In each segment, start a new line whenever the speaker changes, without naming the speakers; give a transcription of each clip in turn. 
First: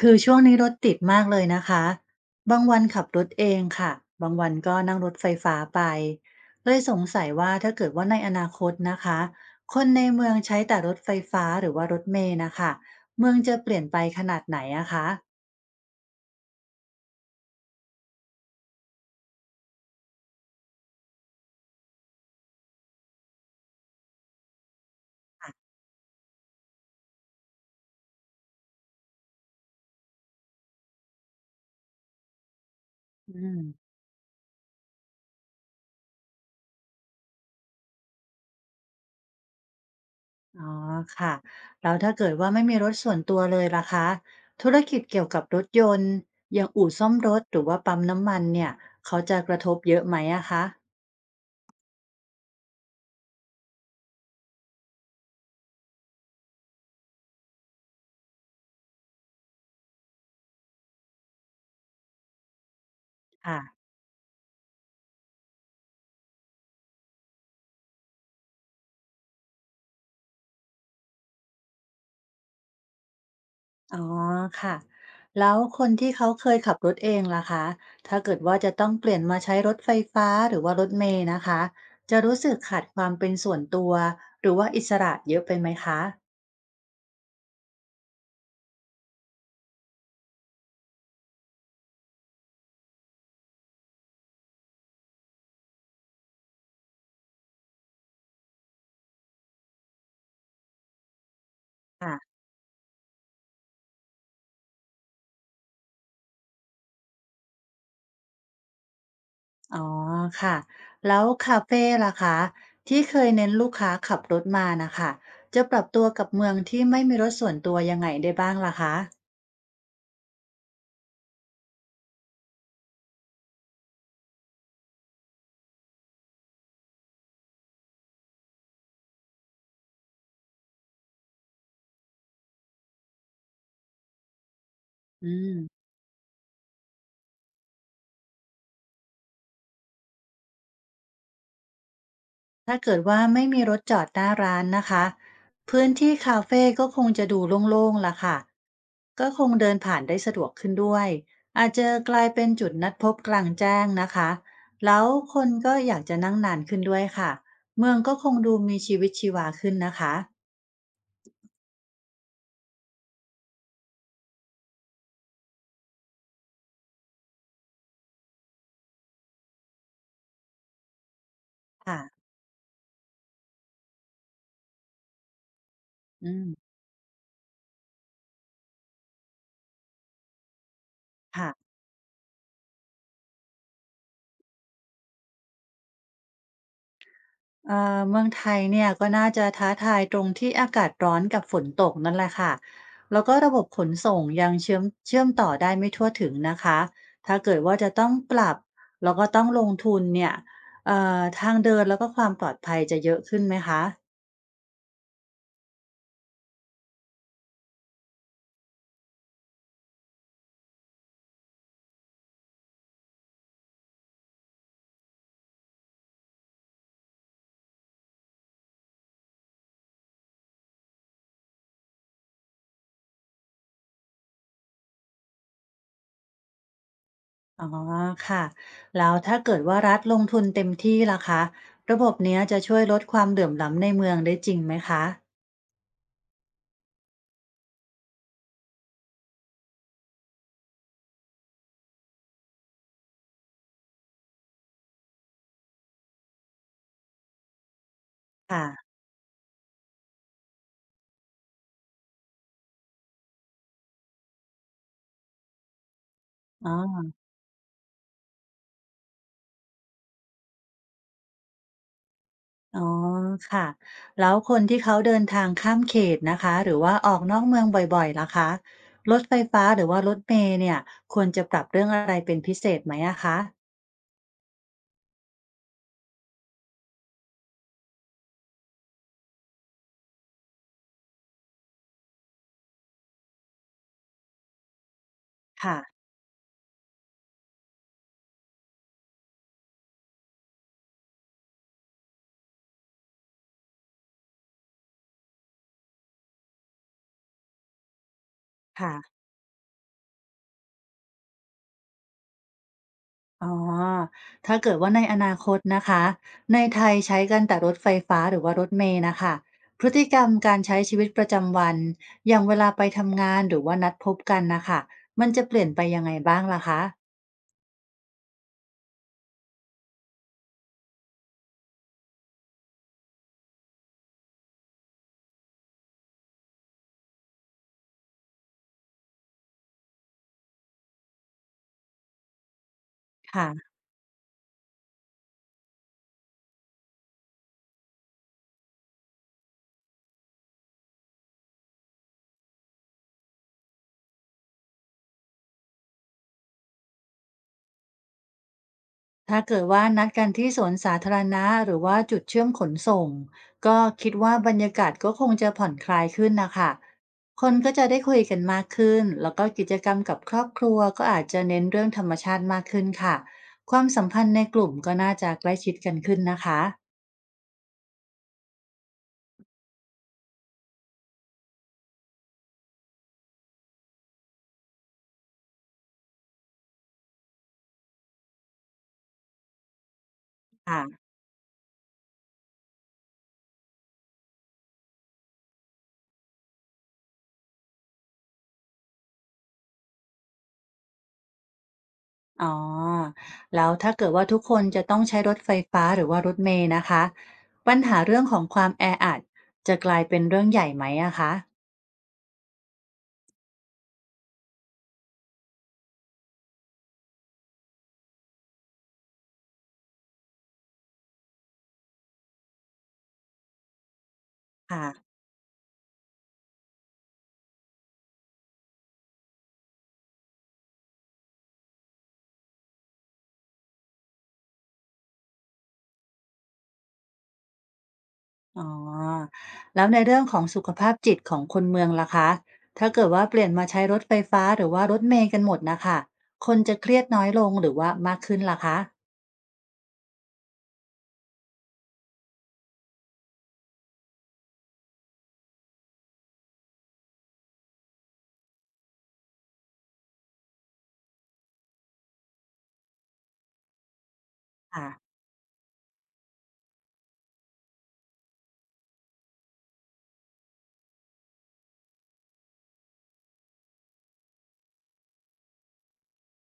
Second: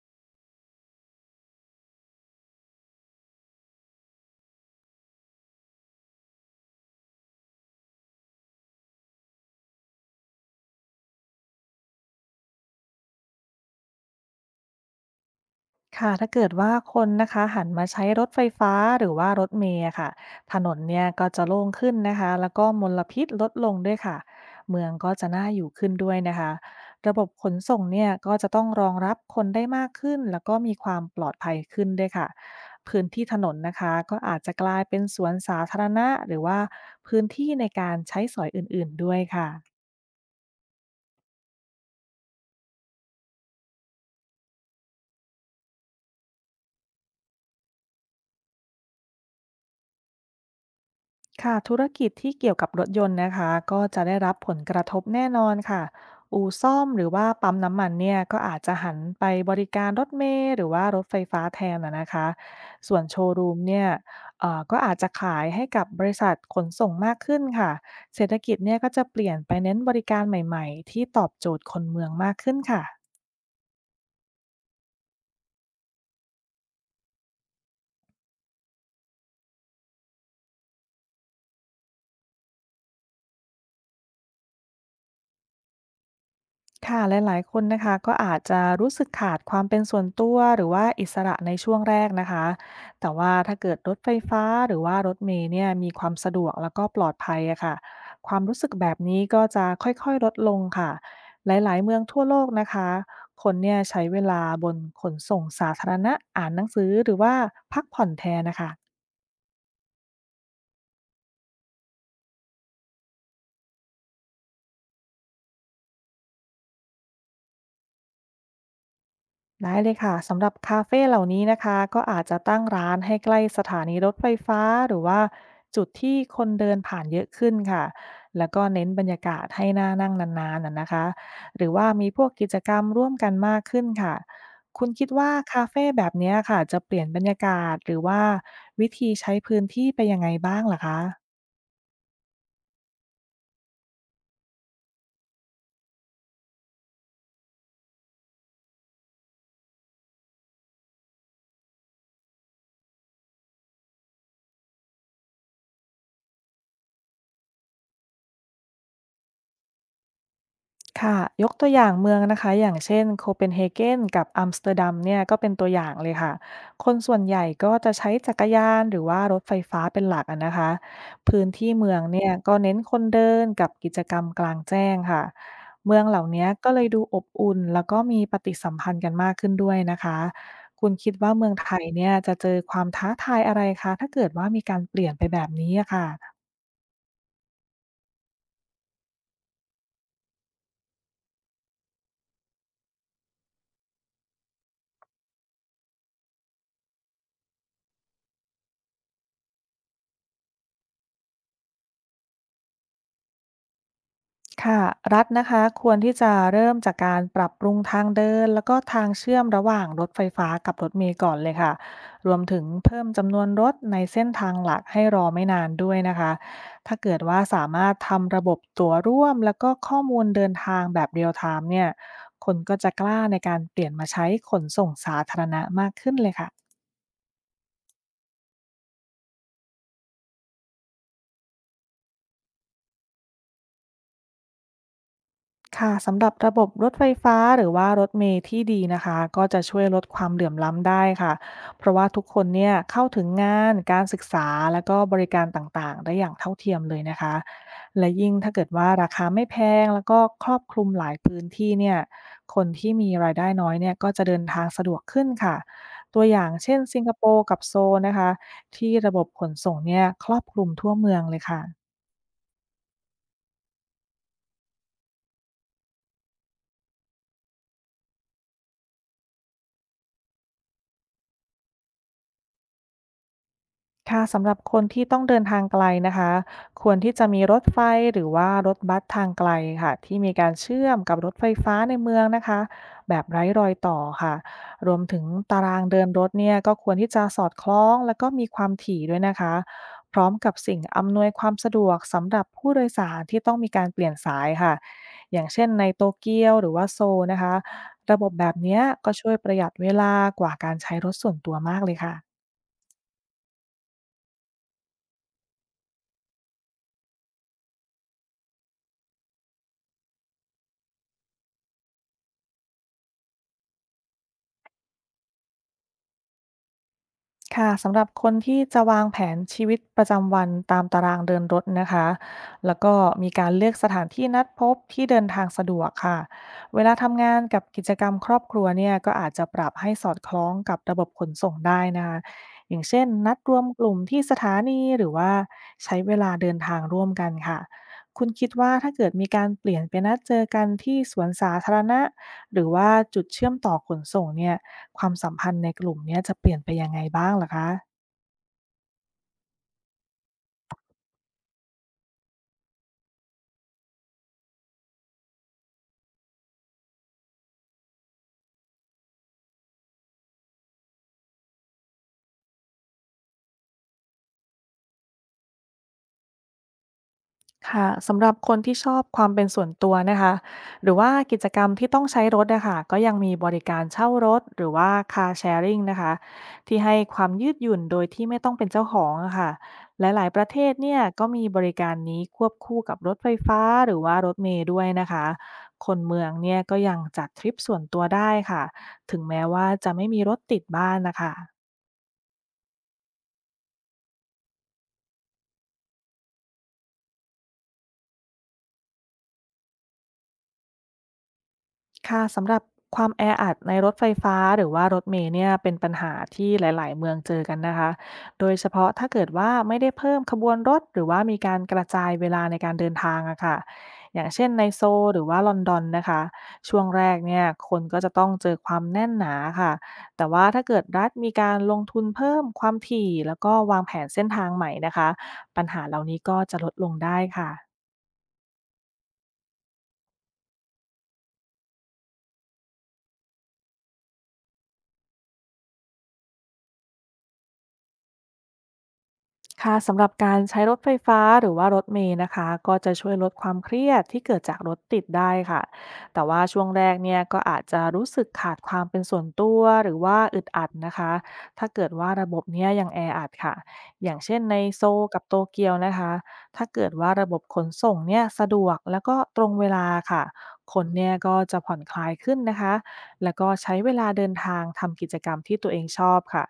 คือช่วงนี้รถติดมากเลยนะคะบางวันขับรถเองค่ะบางวันก็นั่งรถไฟฟ้าไป เลยสงสัยว่าถ้าเกิดว่าในอนาคตนะคะคนในเมืองใช้แต่รถไฟฟ้าหรือว่ารถเมล์นะคะ เมืองจะเปลี่ยนไปขนาดไหนอะคะ
ค่ะถ้าเกิดว่าคนนะคะหันมาใช้รถไฟฟ้าหรือว่ารถเมล์อะค่ะถนนเนี่ยก็จะโล่งขึ้นนะคะแล้วก็มลพิษลดลงด้วยค่ะเมืองก็จะน่าอยู่ขึ้นด้วยนะคะระบบขนส่งเนี่ยก็จะต้องรองรับคนได้มากขึ้นแล้วก็มีความปลอดภัยขึ้นด้วยค่ะพื้นที่
อื
ถนน
ม
นะคะก็อาจจะกลายเป็นสวนสาธารณะหรือว่าพื้นที่ในการใช้สอยอื่นๆด้วยค่ะ
อ๋อค่ะแล้วถ้าเกิดว่าไม่มีรถส่วนตัวเลยล่ะคะ ธุรกิจเกี่ยวกับรถยนต์อย่างอู่ซ่อมรถหรือว่าปั๊มน้ำมันเนี่ยเขาจะกระทบเยอะไหมอะคะ
ค่ะธุรกิจที่เกี่ยวกับรถยนต์นะคะก็จะได้รับผลกระทบแน่นอนค่ะอู่ซ่อมหรือว่าปั๊มน้ำมันเนี่ยก็อาจจะหันไปบริการรถเมล์หรือว่ารถไฟฟ้าแทนนะคะส่วนโชว์รูม
ค่ะ
เนี่ยก็อาจจะขายให้กับบริษัทขนส่งมากขึ้นค่ะเศรษฐกิจเนี่ยก็จะเปลี่ยนไปเน้นบริการใหม่ๆที่ตอบโจทย์คนเมืองมากขึ้นค่ะ
อ๋อค่ะแล้วคนที่เขาเคยขับรถเองล่ะคะถ้าเกิดว่าจะต้องเปลี่ยนมาใช้รถไฟฟ้าหรือว่ารถเมล์นะคะจะรู้สึกขาดความเป็นส่วนตัวหรือว่าอิสระเยอะไปไหมคะ
ค่ะหลายๆคนนะคะก็อาจจะรู้สึกขาดความเป็นส่วนตัวหรือว่าอิสระในช่วงแรกนะคะแต่ว่าถ้าเกิดรถไฟฟ้าหรือว่ารถเมล์เนี่ยมีความสะดวกแล้วก็ปลอดภัยอะค่ะความรู้สึกแบบนี้ก็จะค่อยๆลดลงค่ะหลายๆเมืองทั่วโล
ค่ะ
กนะคะคนเนี่ยใช้เวลาบนขนส่งสาธารณะอ่านหนังสือหรือว่าพักผ่อนแทนนะคะ
อ๋อค่ะแล้วคาเฟ่ล่ะคะที่เคยเน้นลูกค้าขับรถมานะคะจะปรับตัวกับเมืองที่ไม่มีรถส่วนตัวยังไงได้บ้างล่ะคะ
ได้เลยค่ะสำหรับคาเฟ่เหล่านี้นะคะก็อาจจะตั้งร้านให้ใกล้สถานีรถไฟฟ้าหรือว่าจุดที่คนเดินผ่านเยอะขึ้นค่ะแล้วก็เน้นบรรยากาศให้น่านั่งนานๆน่ะนะคะหรือว่ามีพวกกิจกรรมร่วมกันมากขึ้นค่ะคุณคิดว่า
อื
คาเฟ่
ม
แบบเนี้ยค่ะจะเปลี่ยนบรรยากาศหรือว่าวิธีใช้พื้นที่ไปยังไงบ้างล่ะคะ
ถ้าเกิดว่าไม่มีรถจอดหน้าร้านนะคะพื้นที่คาเฟ่ก็คงจะดูโล่งๆล่ะค่ะก็คงเดินผ่านได้สะดวกขึ้นด้วยอาจจะกลายเป็นจุดนัดพบกลางแจ้งนะคะแล้วคนก็อยากจะนั่งนานขึ้นด้วยค่ะเมืองก็คงดูมีชีวิตชีวาขึ้นนะคะ
ค่ะยกตัวอย่างเมืองนะคะอย่างเช่นโคเปนเฮเกนกับอัมสเตอร์ดัมเนี่ยก็เป็นตัวอย่างเลยค่ะคนส่วนใหญ่ก็จะใช้จักรยานหรือว่ารถไฟฟ้าเป็นหลักอะนะคะพื้นที่เมือ
ค่ะ
งเนี่ยก็เน้นคนเดินกับกิจกรรมกลางแจ้งค่ะเมืองเหล่า
อื
นี้
ม
ก็เลยดูอบอุ่นแล้วก็มีปฏิสัมพันธ์กันมากขึ้นด้วยนะคะคุณคิดว่าเมื
ค่ะ
องไทยเนี่ยจะเจอความท้าทายอะไรคะถ้าเกิดว่ามีการเปลี่ยนไปแบบนี้อะค่ะ
อ่าเมืองไทยเนี่ยก็น่าจะท้าทายตรงที่อากาศร้อนกับฝนตกนั่นแหละค่ะแล้วก็ระบบขนส่งยังเชื่อมต่อได้ไม่ทั่วถึงนะคะถ้าเกิดว่าจะต้องปรับแล้วก็ต้องลงทุนเนี่ยทางเดินแล้วก็ความปลอดภัยจะเยอะขึ้นไหมคะ
ค่ะรัฐนะคะควรที่จะเริ่มจากการปรับปรุงทางเดินแล้วก็ทางเชื่อมระหว่างรถไฟฟ้ากับรถเมล์ก่อนเลยค่ะรวมถึงเพิ่มจำนวนรถในเส้นทางหลักให้รอไม่นานด้วยนะคะถ้าเกิดว่าสามารถทำระบบตั๋วร่วมแล้วก็ข้อมูลเดินทางแบบเรียลไทม์เนี่ยคนก็จะกล้าในการเปลี่ยนมาใช้ขนส่งสาธารณะมากขึ้นเลยค่ะ
อ๋อค่ะแล้วถ้าเกิดว่ารัฐลงทุนเต็มที่ล่ะคะระบบเนี้ยจะช่วยลดความเหลื่อมล้ำในเมืองได้จริงไหมคะ
ค่ะสำหรับระบบรถไฟฟ้าหรือว่ารถเมล์ที่ดีนะคะก็จะช่วยลดความเหลื่อมล้ำได้ค่ะเพราะว่าทุกคนเนี่ยเข้าถึงงานการศึกษาและก็บริการต่างๆได้อย่างเท่าเทียมเลยนะคะและยิ่งถ้า
ค่ะ
เกิดว่าราคาไม่แพงแล้วก็ครอบคลุมหลายพื้นที่เนี่ยคนที่มีรายได้น้อยเนี่ยก็จะเดินทางสะดวกขึ้นค่ะตัวอย่าง
อ๋
เช่นสิง
อ
คโปร์กับโซลนะคะที่ระบบขนส่งเนี่ยครอบคลุมทั่วเมืองเลยค่ะ
อ๋อค่ะแล้วคนที่เขาเดินทางข้ามเขตนะคะหรือว่าออกนอกเมืองบ่อยๆล่ะคะรถไฟฟ้าหรือว่ารถเมล์เนี่ยควรจะปรับเรื่องอะไรเป็นพิเศษไหมอะคะ
ค่ะสำหรับคนที่ต้องเดินทางไกลนะคะควรที่จะมีรถไฟหรือว่ารถบัสทางไกลค่ะที่มีการเชื่อมกับรถไฟฟ้าในเมืองนะคะแบบไร้รอยต่อค่ะรวมถึงตารา
ค่ะ
งเดินรถเนี่ยก็ควรที่จะสอดคล้องแล้วก็มีความถี่ด้วยนะคะพร้อมกับสิ่งอำนวยความสะดวกสำหรับผู้โดยสารที่ต้องมีการเปลี่ยนสายค่ะอย่างเช่นในโตเกียวหรือว่าโซลนะคะระบบแบบเนี้ยก็
ค่ะ
ช่วยประหยัดเวลากว่าการใช้รถส่วนตัวมากเลยค่ะ
อ๋อถ้าเกิดว่าในอนาคตนะคะในไทยใช้กันแต่รถไฟฟ้าหรือว่ารถเมล์นะคะพฤติกรรมการใช้ชีวิตประจำวันอย่างเวลาไปทำงานหรือว่านัดพบกันนะคะมันจะเปลี่ยนไปยังไงบ้างล่ะคะ
ค่ะสำหรับคนที่จะวางแผนชีวิตประจำวันตามตารางเดินรถนะคะแล้วก็มีการเลือกสถานที่นัดพบที่เดินทางสะดวกค่ะเวลาทำงานกับกิจกรรมครอบครัวเนี่ยก็อาจจะปรับให้สอดคล้องกับระบบขนส่งได้นะคะอย่างเช่นนัดรวม
ค่ะ
กลุ่มที่สถานีหรือว่าใช้เวลาเดินทางร่วมกันค่ะคุณคิดว่าถ้าเกิดมีการเปลี่ยนไปนัดเจอกันที่สวนสาธารณะหรือว่าจุดเชื่อมต่อขนส่งเนี่ย ความสัมพันธ์ในกลุ่มเนี้ยจะเปลี่ยนไปยังไงบ้างเหรอคะ
ถ้าเกิดว่านัดกันที่สวนสาธารณะหรือว่าจุดเชื่อมขนส่งก็คิดว่าบรรยากาศก็คงจะผ่อนคลายขึ้นนะคะ คนก็จะได้คุยกันมากขึ้นแล้วก็กิจกรรมกับครอบครัวก็อาจจะเน้นเรื่องธรรมชาติมากขึ้นค่ะ ความสัมพันธ์ในกลุ่มก็น่าจะใกล้ชิดกันขึ้นนะคะ
ค่ะสำหรับคนที่ชอบความเป็นส่วนตัวนะคะหรือว่ากิจกรรมที่ต้องใช้รถอะค่ะก็ยังมีบริการเช่ารถหรือว่า Car Sharing นะคะที่ให้ความยืดหยุ่นโดยที่ไม่ต้องเป็นเจ้าของอะค่ะหลายๆประเทศ
ค่ะ
เนี่ยก็มีบริการนี้ควบคู่กับรถไฟฟ้าหรือว่ารถเมล์ด้วยนะคะคนเมืองเนี่ยก็ยังจัดทริปส่วนตัวได้ค่ะถึงแม้ว่าจะไม่มีรถติดบ้านน่ะค่ะ
อ๋อแล้วถ้าเกิดว่าทุกคนจะต้องใช้รถไฟฟ้าหรือว่ารถเมล์นะคะปัญหาเรื่องของความแออัดจะกลายเป็นเรื่องใหญ่ไหมอะคะ
ค่ะสำหรับความแออัดในรถไฟฟ้าหรือว่ารถเมล์เนี่ยเป็นปัญหาที่หลายๆเมืองเจอกันนะคะโดยเฉพาะถ้าเกิดว่าไม่ได้เพิ่มขบวนรถหรือว่ามีการกระจายเวลาในการเดินทางอะค่ะอย่างเช่นในโซ
ค่ะ
ลหรือว่าลอนดอนนะคะช่วงแรกเนี่ยคนก็จะต้องเจอความแน่นหนาค่ะแต่ว่าถ้าเกิดรัฐมีการลงทุนเพิ่มความถี่แล้วก็วางแผนเส้นทางใหม่นะคะปัญหาเหล่านี้ก็จะลดลงได้ค่ะ
อ๋อแล้วในเรื่องของสุขภาพจิตของคนเมืองล่ะคะถ้าเกิดว่าเปลี่ยนมาใช้รถไฟฟ้าหรือว่ารถเมล์กันหมดนะค่ะคนจะเครียดน้อยลงหรือว่ามากขึ้นล่ะคะ
ค่ะสำหรับการใช้รถไฟฟ้าหรือว่ารถเมล์นะคะก็จะช่วยลดความเครียดที่เกิดจากรถติดได้ค่ะแต่ว่าช่วงแรกเนี่ยก็อาจจะรู้สึกขาดความเป็นส่วนตัวหรือว่าอึดอัดนะคะถ้าเกิดว่าระบบเนี้ยยังแออัดค่ะอย่างเช่นในโซ
ค่ะ
ลกับโตเกียวนะคะถ้าเกิดว่าระบบขนส่งเนี่ยสะดวกแล้วก็ตรงเวลาค่ะคนเนี่ยก็จะผ่อนคลายขึ้นนะคะแล้วก็ใช้เวลาเดินทางทำกิจกรรมที่ตัวเองชอบค่ะ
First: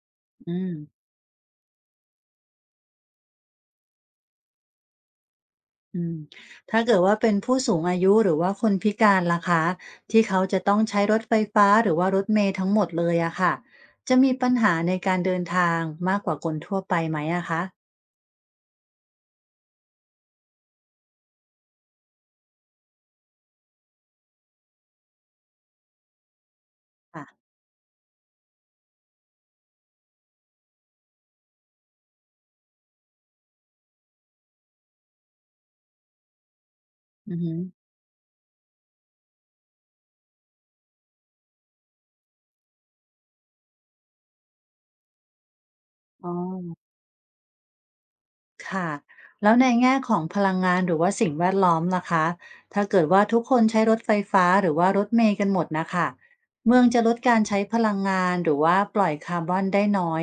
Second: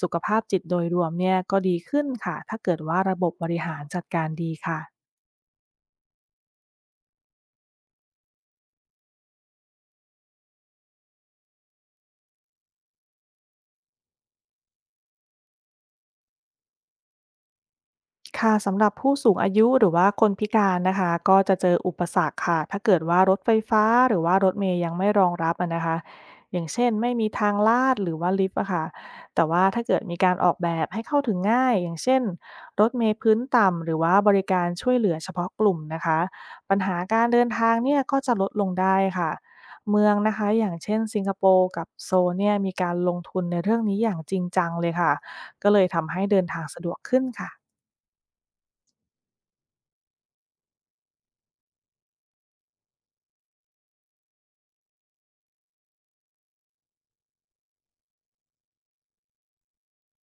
สุขภาพ
อื
จิต
ม
โดยรวมเนี่ยก็ดีขึ้นค่ะถ้าเกิดว่าระบบบริหารจัดการดีค่ะ
อืมถ้าเกิดว่าเป็นผู้สูงอายุหรือว่าคนพิการล่ะคะที่เขาจะต้องใช้รถไฟฟ้าหรือว่ารถเมล์ทั้งหมดเลยอะค่ะจะมีปัญหาในการเดินทางมากกว่าคนทั่วไปไหมอะคะ
ค่ะสำหรับผู้สูงอายุหรือว่าคนพิการนะคะก็จะเจออุปสรรคค่ะถ้าเกิดว่ารถไฟฟ้าหรือว่ารถเมย์ยังไม่รองรับอะนะคะอย่างเช่นไม่มี
ค่ะ
ทางลาดหรือว่าลิฟต์อะค่ะแต่ว่าถ้าเกิดมีการออกแบบให้เข้าถึงง่ายอย่างเช่นรถเมย์พื้นต่ำหรือว่าบริการช่วยเหลือเฉพาะกลุ่มนะคะปัญหาการ
อือ
เดิน
ฮึ
ทางเนี่ยก็จะลดลงได้ค่ะเมืองนะคะอย่างเช่นสิงคโปร์กับโซลเนี่ยมีการลงทุนในเรื่องนี้อย่างจริงจังเลยค่ะก็เลยทำให้
อ๋อ
เดินทางสะดวกขึ้นค่ะ
ค่ะแล้วในแง่ของพลังงานหรือว่าสิ่งแวดล้อมล่ะคะถ้าเกิดว่าทุกคนใช้รถไฟฟ้าหรือว่ารถเมล์กันหมดนะคะเมืองจะลดการใช้พลังงานหรือว่าปล่อยคาร์บอนได้น้อย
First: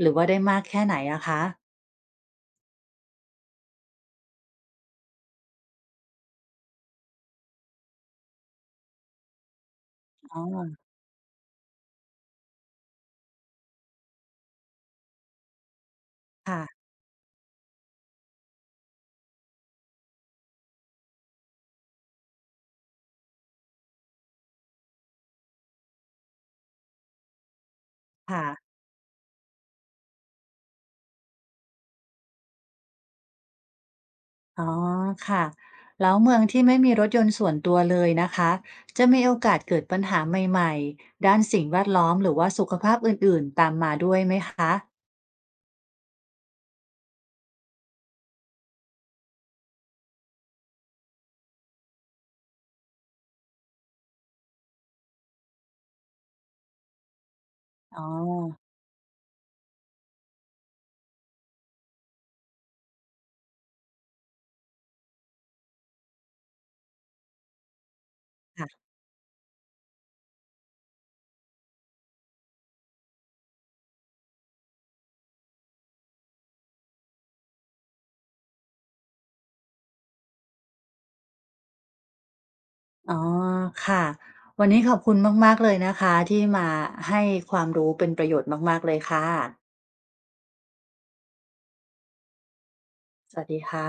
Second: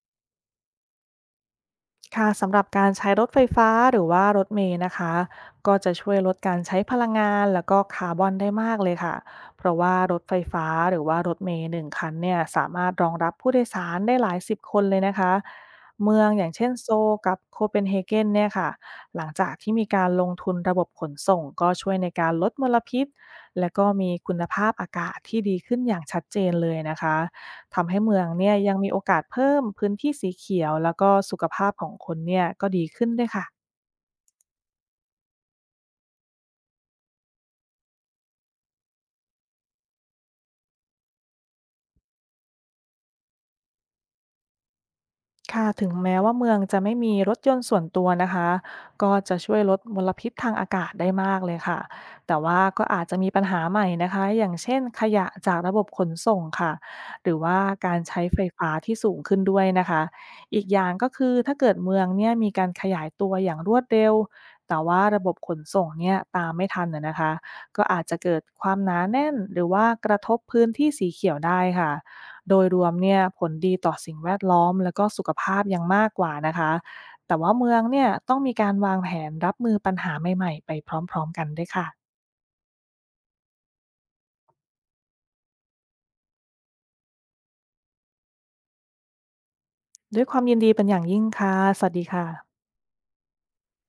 หรือว่าได้มากแค่ไหนอะคะ
ค่ะสำหรับการใช้รถไฟฟ้าหรือว่ารถเมล์นะคะก็จะช่วยลดการใช้พลังงานแล้วก็คาร์บอนได้มากเลยค่ะเพราะว่ารถไฟ
อ๋
ฟ้า
อ
หรือว่ารถเมล์หนึ่งคันเนี่ยสามารถรองรับผู้โดยสารได้หลายสิบคนเลยนะคะเมืองอย่างเช่น
ค่ะ
โซลกับโคเปนเฮเกนเนี่ยค่ะหลังจากที่มีการลงทุนระบบขนส่งก็ช่วยในการลดมลพิษและก็มีคุณภาพอากาศที่ดีขึ้นอย่างชัดเจนเลยนะคะ ทำให้เมือง
ค่ะ
เนี่ยยังมีโอกาสเพิ่มพื้นที่สีเขียวแล้วก็สุขภาพของคนเนี่ยก็ดีขึ้นด้วยค่ะ
อ๋อค่ะแล้วเมืองที่ไม่มีรถยนต์ส่วนตัวเลยนะคะจะมีโอกาสเกิดปัญหาใหม่ๆด้านสิ่งแวดล้อมหรือว่าสุขภาพอื่นๆตามมาด้วยไหมคะ
ค่ะถึงแม้ว่าเมืองจะไม่มีรถยนต์ส่วนตัวนะคะก็จะช่วยลดมลพิษทางอากาศได้มากเลยค่ะแต่ว่าก็อาจจะมีปัญหาใหม่นะคะอย่างเช่นขยะจากระบบขนส่งค่ะหรือว่าการ
อ๋อ
ใช้ไฟฟ้าที่สูงขึ้นด้วยนะคะอีกอย่างก็คือถ้าเกิดเมืองเนี่ยมีการขยายตัวอย่างรวดเร็วแต่ว่าระบบขนส่งเนี่ยตามไม่ทันนะคะก็อาจจะเกิดค
ค่ะ
วามหนาแน่นหรือว่ากระทบพื้นที่สีเขียวได้ค่ะ โดยรวมเนี่ยผลดีต่อสิ่งแวดล้อมและก็สุขภาพยังมากกว่านะคะแต่ว่าเมืองเนี่ยต้องมีการวางแผนรับมือปัญหาใหม่ๆไปพร้อมๆกันด้วยค่ะ
อ๋อค่ะวันนี้ขอบคุณมากๆเลยนะคะที่มาให้ความรู้เป็นประโยชน์มากๆเลยค่ะ
ด้วยความยินดีเป็นอย่างยิ่งค่ะสวัสดีค่ะ
สวัสดีค่ะ